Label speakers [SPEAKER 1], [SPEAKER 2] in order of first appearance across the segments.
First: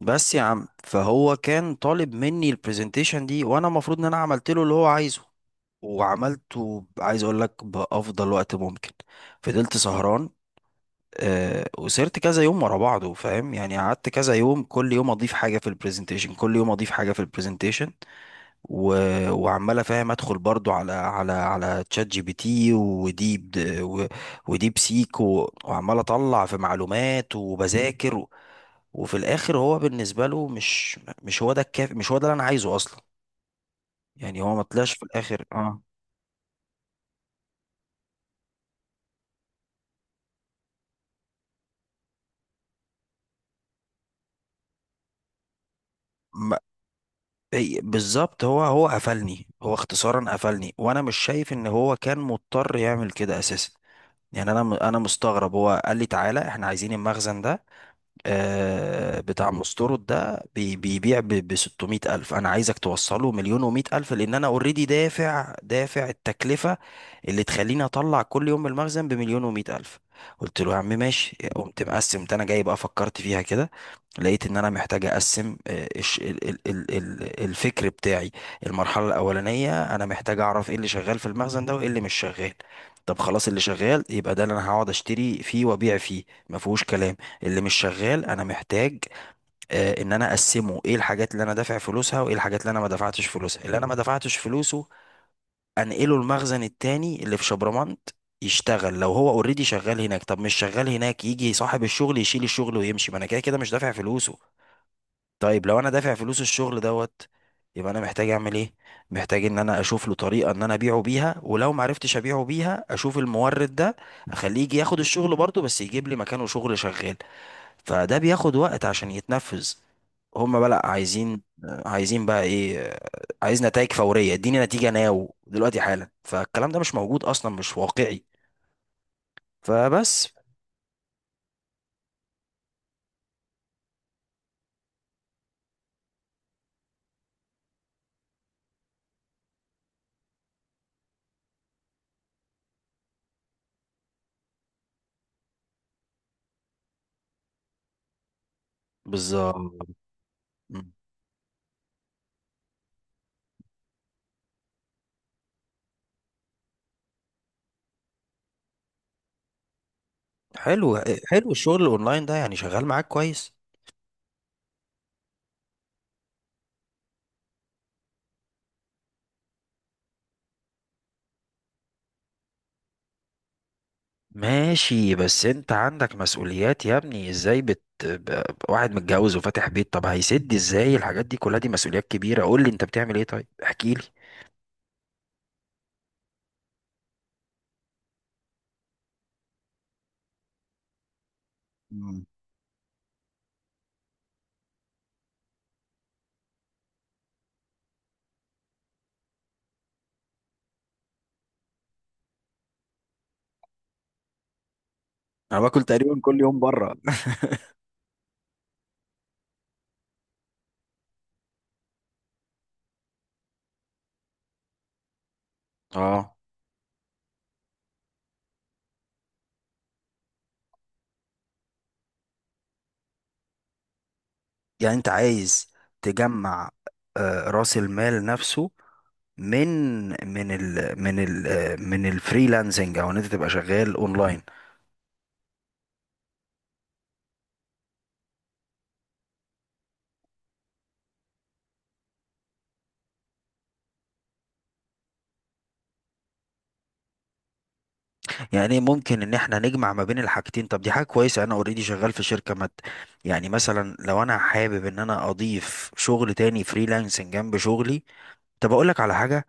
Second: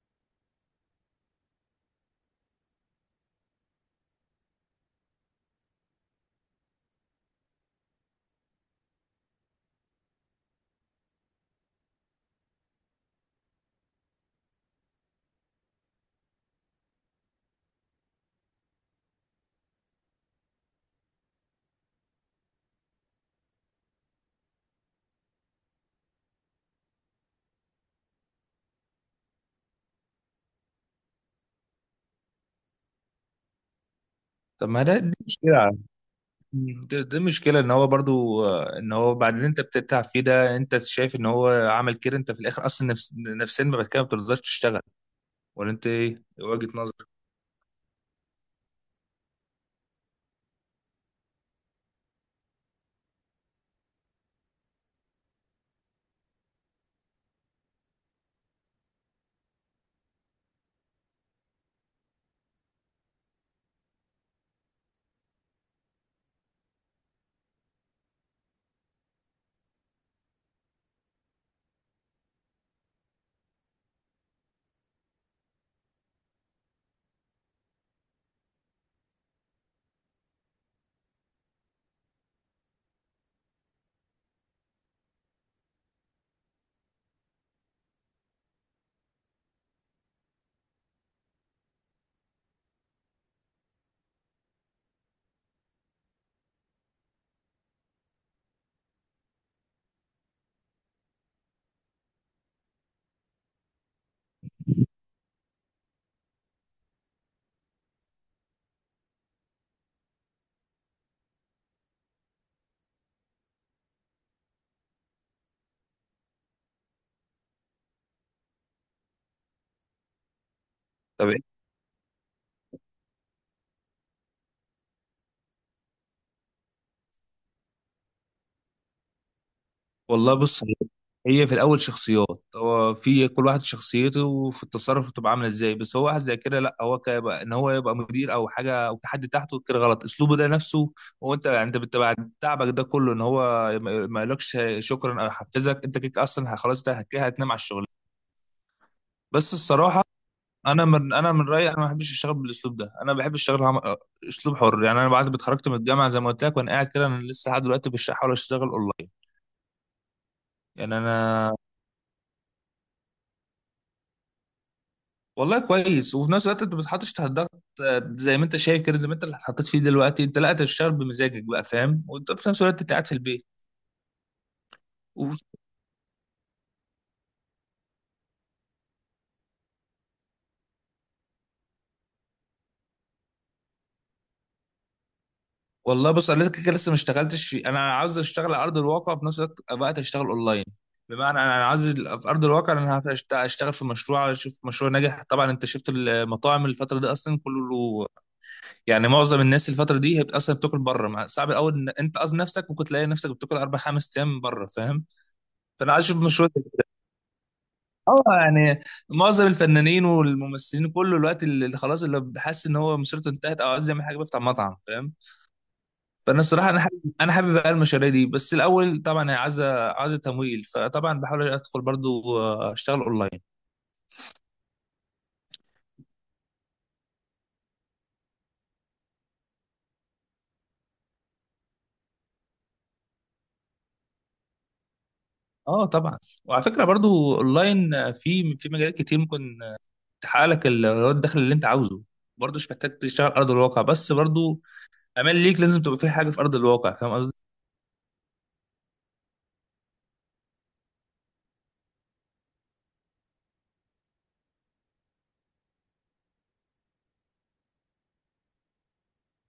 [SPEAKER 1] بس يا عم، فهو كان طالب مني البرزنتيشن دي، وانا المفروض ان انا عملت له اللي هو عايزه. وعملته عايز اقول لك بافضل وقت ممكن. فضلت سهران، وسهرت كذا يوم ورا بعضه، فاهم؟ يعني قعدت كذا يوم، كل يوم اضيف حاجه في البرزنتيشن، كل يوم اضيف حاجه في البرزنتيشن و... وعمال افهم، ادخل برضو على تشات جي بي تي، وديب سيك، وعمال اطلع في معلومات وبذاكر. وفي الاخر هو بالنسبه له مش هو ده الكافي، مش هو ده اللي انا عايزه اصلا. يعني هو ما
[SPEAKER 2] طب ما
[SPEAKER 1] طلعش
[SPEAKER 2] ده
[SPEAKER 1] في
[SPEAKER 2] دي
[SPEAKER 1] الاخر،
[SPEAKER 2] مشكلة.
[SPEAKER 1] اه.
[SPEAKER 2] دي مشكلة ان هو برضو، ان هو بعد اللي انت بتتعب فيه ده، انت شايف ان هو عمل كده، انت في الاخر اصلا نفسيا بعد كده ما بترضاش تشتغل. ولا انت ايه
[SPEAKER 1] ما-
[SPEAKER 2] وجهة نظرك؟
[SPEAKER 1] بالظبط، هو قفلني، هو اختصارا قفلني، وانا مش شايف ان هو كان مضطر يعمل كده اساسا. يعني انا مستغرب، هو قال لي: تعالى احنا عايزين المخزن ده، بتاع مستورد ده بيبيع ب 600 ألف، أنا عايزك توصله مليون و ألف، لأن أنا أوريدي دافع دافع التكلفة اللي تخليني أطلع كل يوم المخزن بمليون و ألف. قلت له: يا عم ماشي. قمت مقسم ده، أنا جاي بقى فكرت فيها كده، لقيت إن أنا محتاج أقسم، الفكر بتاعي. المرحلة الأولانية أنا محتاج أعرف إيه اللي شغال في المخزن ده وإيه اللي مش شغال. طب خلاص، اللي شغال يبقى ده اللي أنا هقعد أشتري فيه وأبيع فيه، ما فيهوش كلام. اللي مش شغال انا محتاج، ان انا اقسمه، ايه الحاجات اللي انا دافع فلوسها وايه الحاجات اللي انا ما دفعتش فلوسه انقله المخزن التاني اللي في شبرمنت، يشتغل. لو هو اوريدي شغال هناك، طب مش شغال هناك، يجي صاحب الشغل يشيل الشغل ويمشي، ما انا كده كده مش دافع فلوسه. طيب لو انا دافع فلوس الشغل دوت، يبقى انا محتاج اعمل ايه؟ محتاج ان انا اشوف له طريقه ان انا ابيعه بيها، ولو ما عرفتش ابيعه بيها اشوف المورد ده اخليه يجي ياخد الشغل برضه، بس يجيب لي مكانه شغل شغال. فده بياخد وقت عشان يتنفذ. هم بقى لأ،
[SPEAKER 2] طب
[SPEAKER 1] عايزين
[SPEAKER 2] إيه؟
[SPEAKER 1] عايزين بقى ايه؟ عايز نتائج فورية، اديني نتيجة ناو دلوقتي حالا. فالكلام ده مش موجود اصلا، مش واقعي. فبس.
[SPEAKER 2] والله بص، هي في الاول شخصيات. هو في كل واحد شخصيته وفي التصرف بتبقى عامله ازاي، بس هو واحد زي كده لا، هو كيبقى ان هو يبقى مدير او حاجه او في حد تحته كده غلط اسلوبه ده نفسه. هو انت، يعني انت بعد تعبك ده كله ان هو ما يقولكش شكرا او يحفزك، انت كده اصلا خلاص، ده كده هتنام على الشغل. بس
[SPEAKER 1] بالظبط.
[SPEAKER 2] الصراحه، انا
[SPEAKER 1] مم.
[SPEAKER 2] من انا من رايي انا ما بحبش اشتغل بالاسلوب ده، انا بحب اشتغل اسلوب حر. يعني انا بعد ما اتخرجت من الجامعه زي ما قلت لك، وانا قاعد كده انا لسه لحد دلوقتي مش بحاول اشتغل اونلاين.
[SPEAKER 1] حلو.
[SPEAKER 2] يعني
[SPEAKER 1] حلو،
[SPEAKER 2] انا،
[SPEAKER 1] الشغل الاونلاين ده يعني شغال معاك كويس؟
[SPEAKER 2] والله كويس، وفي نفس الوقت انت ما بتتحطش تحت ضغط، زي ما انت شايف كده، زي ما انت اللي اتحطيت فيه دلوقتي، انت لا، أنت بتشتغل بمزاجك بقى فاهم، وانت في نفس الوقت انت قاعد في البيت.
[SPEAKER 1] ماشي، بس انت عندك مسؤوليات يا ابني، ازاي واحد متجوز وفاتح بيت؟ طب هيسد ازاي الحاجات دي كلها؟ دي مسؤوليات كبيرة. قول لي انت بتعمل ايه، طيب احكي لي.
[SPEAKER 2] والله بص، انا لسه كده لسه ما اشتغلتش في، انا عاوز اشتغل على ارض الواقع، وفي نفس الوقت اشتغل اونلاين. بمعنى انا عاوز
[SPEAKER 1] مم.
[SPEAKER 2] في ارض الواقع انا هشتغل في مشروع، اشوف مشروع ناجح. طبعا انت شفت المطاعم الفتره دي اصلا كله، يعني معظم الناس الفتره دي هي اصلا بتاكل بره، صعب الاول ان انت اصلا نفسك ممكن تلاقي نفسك بتاكل اربع خمس ايام بره فاهم.
[SPEAKER 1] انا باكل
[SPEAKER 2] فانا عايز اشوف
[SPEAKER 1] تقريبا كل
[SPEAKER 2] مشروع
[SPEAKER 1] يوم
[SPEAKER 2] كده.
[SPEAKER 1] بره.
[SPEAKER 2] اه يعني معظم الفنانين والممثلين كله، الوقت اللي خلاص، اللي حاسس ان هو مسيرته انتهت او عايز يعمل حاجه بيفتح مطعم فاهم.
[SPEAKER 1] اه
[SPEAKER 2] فانا الصراحه، انا حابب بقى المشاريع دي، بس الاول طبعا هي عايزه تمويل، فطبعا بحاول ادخل برضو، اشتغل اونلاين.
[SPEAKER 1] يعني انت عايز تجمع، راس المال نفسه، من من ال من ال آه، من الفريلانسنج، او ان انت تبقى شغال اونلاين.
[SPEAKER 2] اه طبعا. وعلى فكره برضو اونلاين، في مجالات كتير ممكن تحقق لك الدخل اللي انت عاوزه. برضو مش محتاج تشتغل على ارض الواقع بس، برضو امال ليك لازم تبقى في حاجه في ارض الواقع، فاهم قصدي؟
[SPEAKER 1] يعني ايه، ممكن ان احنا نجمع ما بين الحاجتين؟ طب دي حاجه كويسه، انا اوريدي شغال في شركه مت. يعني مثلا لو انا حابب ان انا اضيف شغل تاني فريلانسنج جنب شغلي. طب اقول لك على حاجه،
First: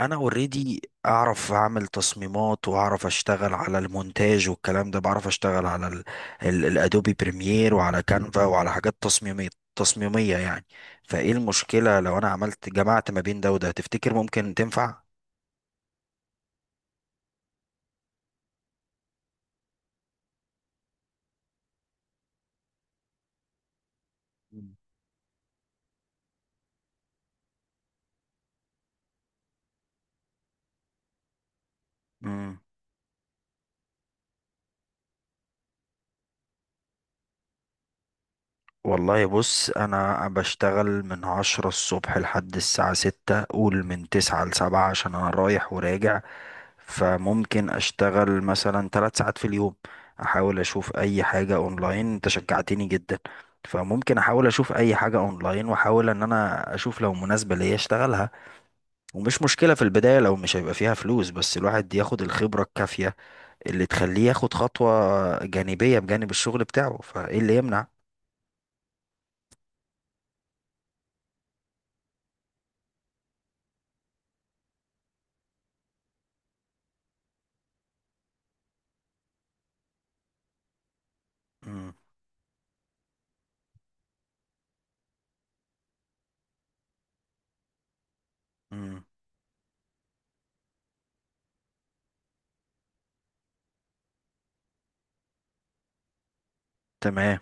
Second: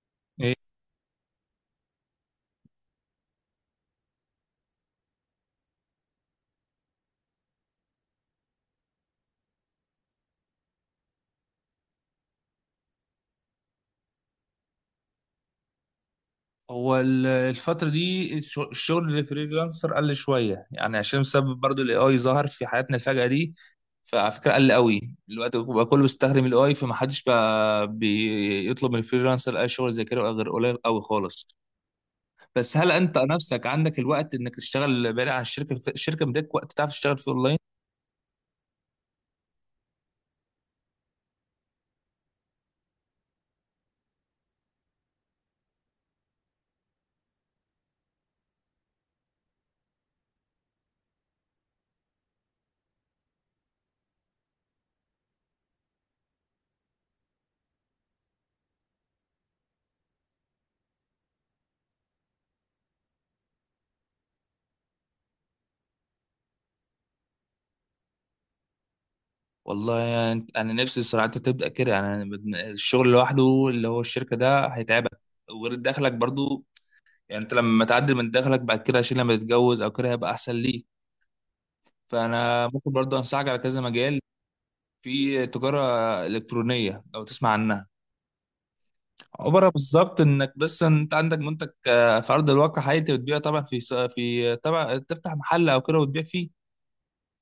[SPEAKER 1] انا اوريدي اعرف اعمل تصميمات واعرف اشتغل على المونتاج والكلام ده، بعرف اشتغل على الادوبي بريمير، وعلى كانفا، وعلى حاجات تصميمية يعني. فايه المشكلة لو انا عملت جمعت ما بين ده وده، تفتكر ممكن تنفع؟
[SPEAKER 2] هو الفترة دي الشغل الفريلانسر قل شوية، يعني عشان بسبب برضو الاي اي ظهر في حياتنا الفجأة دي. فعلى فكرة قل
[SPEAKER 1] مم.
[SPEAKER 2] قوي دلوقتي بقى، كله بيستخدم الاي اي، فمحدش بقى بيطلب من الفريلانسر اي شغل زي كده بقى غير قليل قوي خالص.
[SPEAKER 1] مم.
[SPEAKER 2] بس هل انت نفسك عندك الوقت انك تشتغل بعيد عن الشركة مديك وقت تعرف تشتغل فيه اونلاين؟
[SPEAKER 1] والله بص، انا بشتغل من 10 الصبح لحد الساعة 6، قول من تسعة لسبعة، عشان انا رايح وراجع. فممكن اشتغل مثلا 3 ساعات في اليوم، احاول اشوف اي حاجة اونلاين. انت شجعتني جدا. فممكن احاول اشوف اي حاجة اونلاين، واحاول ان انا اشوف لو مناسبة ليا اشتغلها. ومش مشكلة في البداية لو مش هيبقى فيها فلوس، بس الواحد ياخد الخبرة الكافية اللي تخليه ياخد خطوة جانبية بجانب الشغل بتاعه. فايه اللي يمنع؟
[SPEAKER 2] والله يعني انا نفسي الصراحة انت تبدأ كده، يعني أنا الشغل لوحده اللي هو الشركة ده هيتعبك، وغير دخلك برضو، يعني انت لما تعدل من دخلك بعد كده عشان لما تتجوز او كده هيبقى احسن ليك.
[SPEAKER 1] مم.
[SPEAKER 2] فانا ممكن برضه انصحك على كذا مجال، في تجاره الكترونيه لو تسمع عنها.
[SPEAKER 1] مم.
[SPEAKER 2] عباره بالظبط انك بس انت عندك منتج، في ارض الواقع حقيقي انت بتبيعه، طبعا في طبعا تفتح محل او كده وتبيع فيه.
[SPEAKER 1] تمام.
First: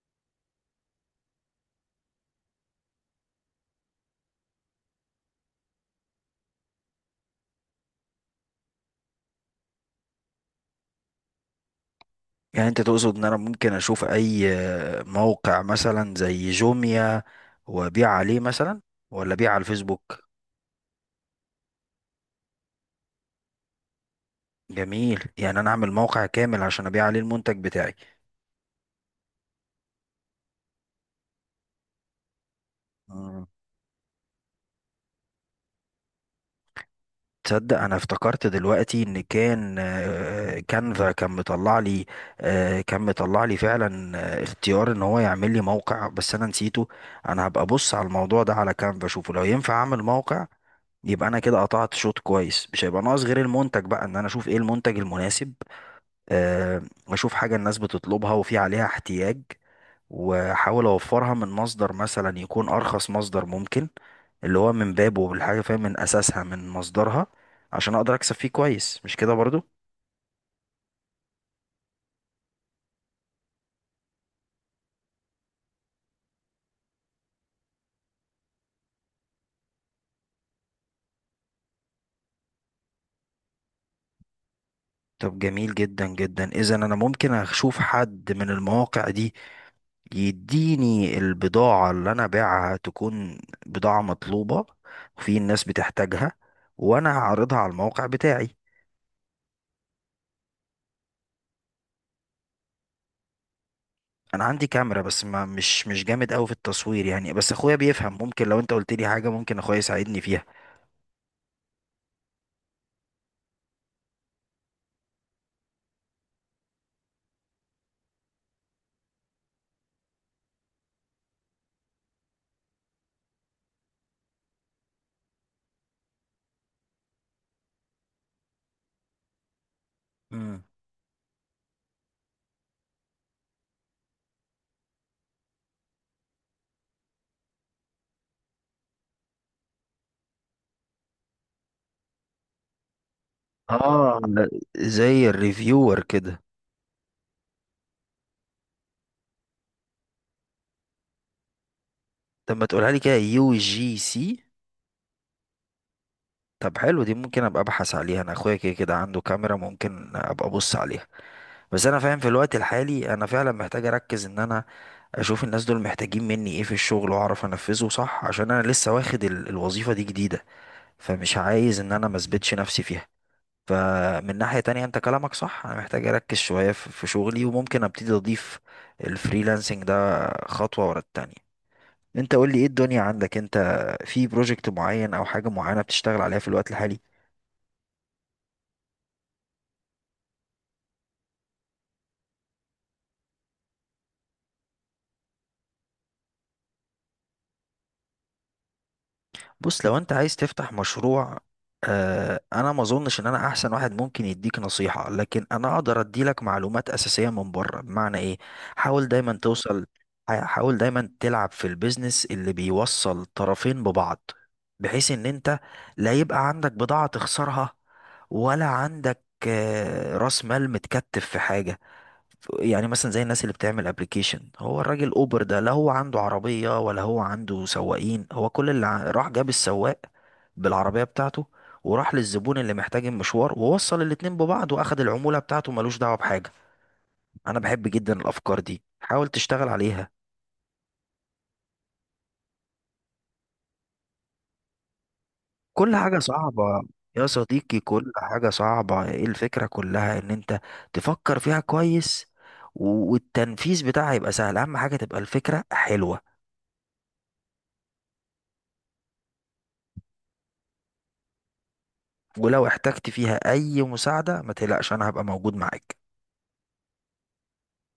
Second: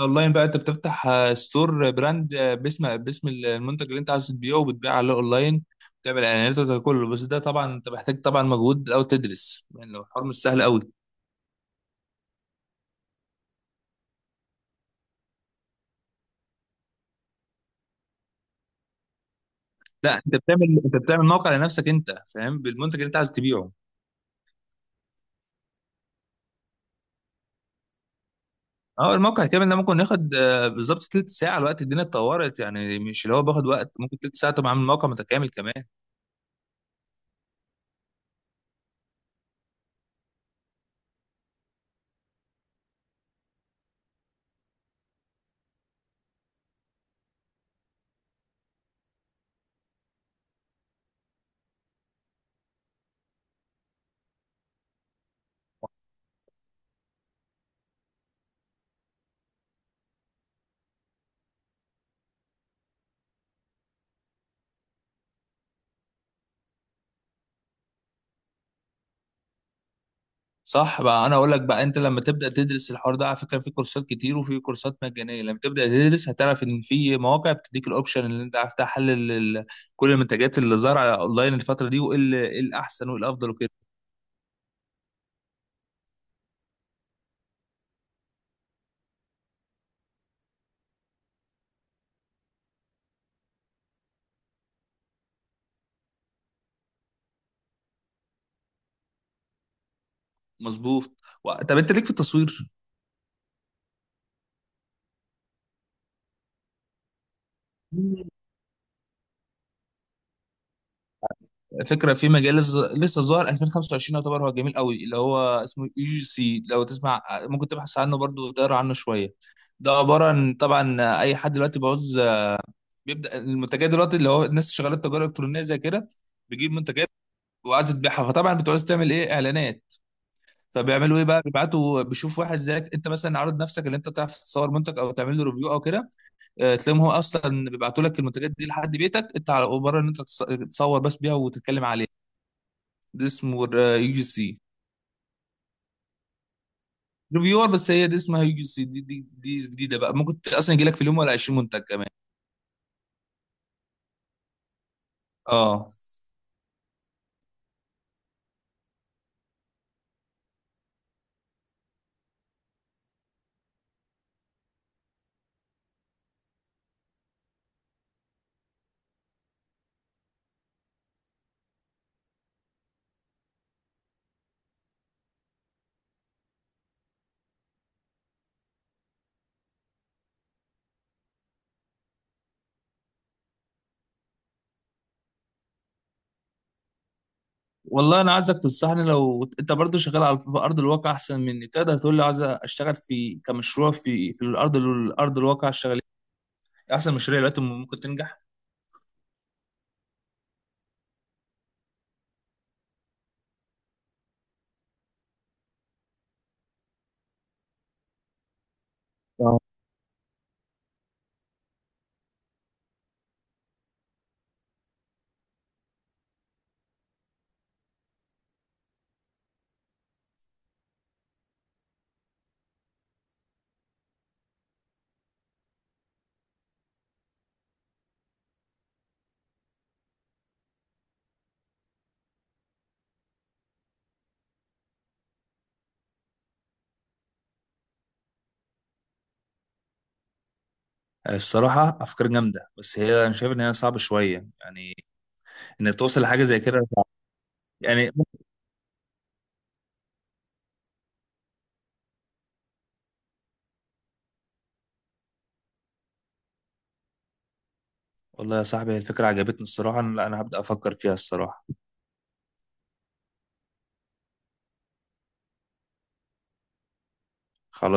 [SPEAKER 2] اونلاين بقى انت بتفتح، ستور براند، باسم المنتج اللي انت عايز تبيعه، وبتبيع عليه اونلاين. تعمل اعلانات وده كله، بس ده طبعا انت محتاج طبعا مجهود او تدرس، يعني لو الحوار مش سهل قوي.
[SPEAKER 1] يعني انت تقصد ان انا ممكن اشوف اي موقع مثلا زي جوميا، وابيع عليه مثلا؟ ولا ابيع على
[SPEAKER 2] لا،
[SPEAKER 1] الفيسبوك؟
[SPEAKER 2] انت بتعمل موقع لنفسك انت فاهم، بالمنتج اللي انت عايز تبيعه.
[SPEAKER 1] جميل، يعني انا اعمل موقع كامل عشان ابيع عليه المنتج بتاعي.
[SPEAKER 2] اه الموقع كامل ده ممكن ياخد، بالظبط تلت ساعه. الوقت الدنيا اتطورت، يعني مش اللي هو باخد وقت، ممكن تلت ساعه تبقى عامل موقع متكامل كمان.
[SPEAKER 1] تصدق انا افتكرت دلوقتي ان كان، كانفا كان مطلع لي، كان مطلع لي فعلا اختيار ان هو يعمل لي موقع، بس انا نسيته. انا هبقى ابص على الموضوع ده على كانفا، اشوفه لو ينفع اعمل موقع. يبقى انا كده قطعت شوط كويس، مش هيبقى ناقص غير المنتج بقى، ان انا اشوف ايه المنتج المناسب، آه، واشوف حاجة الناس بتطلبها وفي عليها احتياج، واحاول اوفرها من مصدر مثلا يكون ارخص مصدر ممكن، اللي هو من بابه الحاجه فاهم، من اساسها، من مصدرها، عشان اقدر اكسب فيه كويس. مش كده برضو؟
[SPEAKER 2] صح بقى. انا اقول لك بقى، انت لما تبدا تدرس الحوار ده، على فكره في كورسات كتير وفي كورسات مجانيه، لما تبدا تدرس هتعرف ان في مواقع بتديك الاوبشن اللي انت عارف تحلل كل المنتجات اللي ظاهره على اونلاين الفتره دي، إيه الاحسن وايه الافضل وكده.
[SPEAKER 1] طب جميل جدا جدا، اذا انا ممكن اشوف حد من المواقع دي يديني البضاعه، اللي انا باعها تكون بضاعه مطلوبه وفي الناس بتحتاجها، وانا هعرضها على الموقع بتاعي.
[SPEAKER 2] مظبوط. طب انت ليك في التصوير؟
[SPEAKER 1] انا عندي كاميرا، بس ما مش جامد قوي في التصوير يعني، بس اخويا بيفهم، ممكن لو انت قلت لي حاجه ممكن اخويا يساعدني فيها.
[SPEAKER 2] فكره في مجال لسه لسه ظاهر 2025 يعتبر، هو جميل قوي، اللي هو اسمه اي جي سي لو تسمع، ممكن تبحث عنه برضو وتقرا عنه شويه. ده عباره عن، طبعا اي حد دلوقتي بعوز، بيبدا المنتجات دلوقتي، اللي هو الناس شغاله تجاره الكترونيه زي كده، بيجيب منتجات وعايز تبيعها، فطبعا بتعوز تعمل ايه اعلانات.
[SPEAKER 1] مم.
[SPEAKER 2] فبيعملوا ايه بقى، بيبعتوا بيشوف واحد زيك انت مثلا عارض نفسك ان انت تعرف تصور منتج او تعمل له ريفيو او كده، تلاقيهم هو اصلا بيبعتوا لك المنتجات دي لحد بيتك انت، على مجرد ان انت تصور بس بيها وتتكلم عليها. دي اسمه يو
[SPEAKER 1] اه،
[SPEAKER 2] جي سي.
[SPEAKER 1] زي الريفيور كده.
[SPEAKER 2] ريفيور، بس هي دي اسمها يو جي سي، دي جديده بقى، ممكن اصلا يجي لك في اليوم ولا 20 منتج كمان.
[SPEAKER 1] طب ما تقولها لي كده؟ يو جي سي.
[SPEAKER 2] اه.
[SPEAKER 1] طب حلو، دي ممكن ابقى ابحث عليها، انا اخويا كده كده عنده كاميرا، ممكن ابقى ابص عليها. بس انا فاهم في الوقت الحالي انا فعلا محتاج اركز، ان انا اشوف الناس دول محتاجين مني ايه في الشغل واعرف انفذه صح، عشان انا لسه واخد الوظيفة دي جديدة، فمش عايز ان انا ما اثبتش نفسي فيها. فمن ناحية تانية انت كلامك صح، انا محتاج اركز شوية في شغلي، وممكن ابتدي اضيف الفريلانسنج ده خطوة ورا التانية. انت قول لي ايه الدنيا عندك انت؟ في بروجكت معين او حاجة معينة بتشتغل عليها في الوقت الحالي؟
[SPEAKER 2] والله انا عايزك تنصحني، لو انت برضو شغال على في ارض الواقع احسن مني، تقدر تقول لي عايز اشتغل في كمشروع في الارض الواقع اشتغل، إيه؟ احسن مشاريع دلوقتي ممكن تنجح؟
[SPEAKER 1] بص، لو انت عايز تفتح مشروع، آه، انا ما اظنش ان انا احسن واحد ممكن يديك نصيحة، لكن انا اقدر اديلك معلومات اساسية من بره. بمعنى ايه؟ حاول دايما
[SPEAKER 2] آه.
[SPEAKER 1] توصل، حاول دايما تلعب في البيزنس اللي بيوصل طرفين ببعض، بحيث ان انت لا يبقى عندك بضاعة تخسرها، ولا عندك راس مال متكتف في حاجة. يعني مثلا زي الناس اللي بتعمل ابلكيشن، هو الراجل اوبر ده لا هو عنده عربية ولا هو عنده سواقين، هو كل اللي راح جاب السواق بالعربية بتاعته، وراح للزبون اللي محتاج المشوار، ووصل الاتنين ببعض، واخد العمولة بتاعته، ملوش دعوة بحاجة. انا بحب جدا الافكار دي، حاول تشتغل عليها.
[SPEAKER 2] الصراحة أفكار جامدة، بس هي أنا شايف إن هي صعبة شوية. يعني إنك
[SPEAKER 1] كل حاجة
[SPEAKER 2] توصل لحاجة زي كده
[SPEAKER 1] صعبة.
[SPEAKER 2] صعب.
[SPEAKER 1] يا صديقي،
[SPEAKER 2] يعني.
[SPEAKER 1] كل حاجة صعبة، ايه الفكرة كلها؟ ان انت تفكر فيها كويس، والتنفيذ بتاعها يبقى سهل، اهم حاجة تبقى الفكرة حلوة.
[SPEAKER 2] والله يا صاحبي الفكرة عجبتني الصراحة، لا أنا هبدأ أفكر فيها الصراحة.
[SPEAKER 1] ولو احتجت فيها اي مساعدة ما تقلقش، انا هبقى موجود معاك.
[SPEAKER 2] خلاص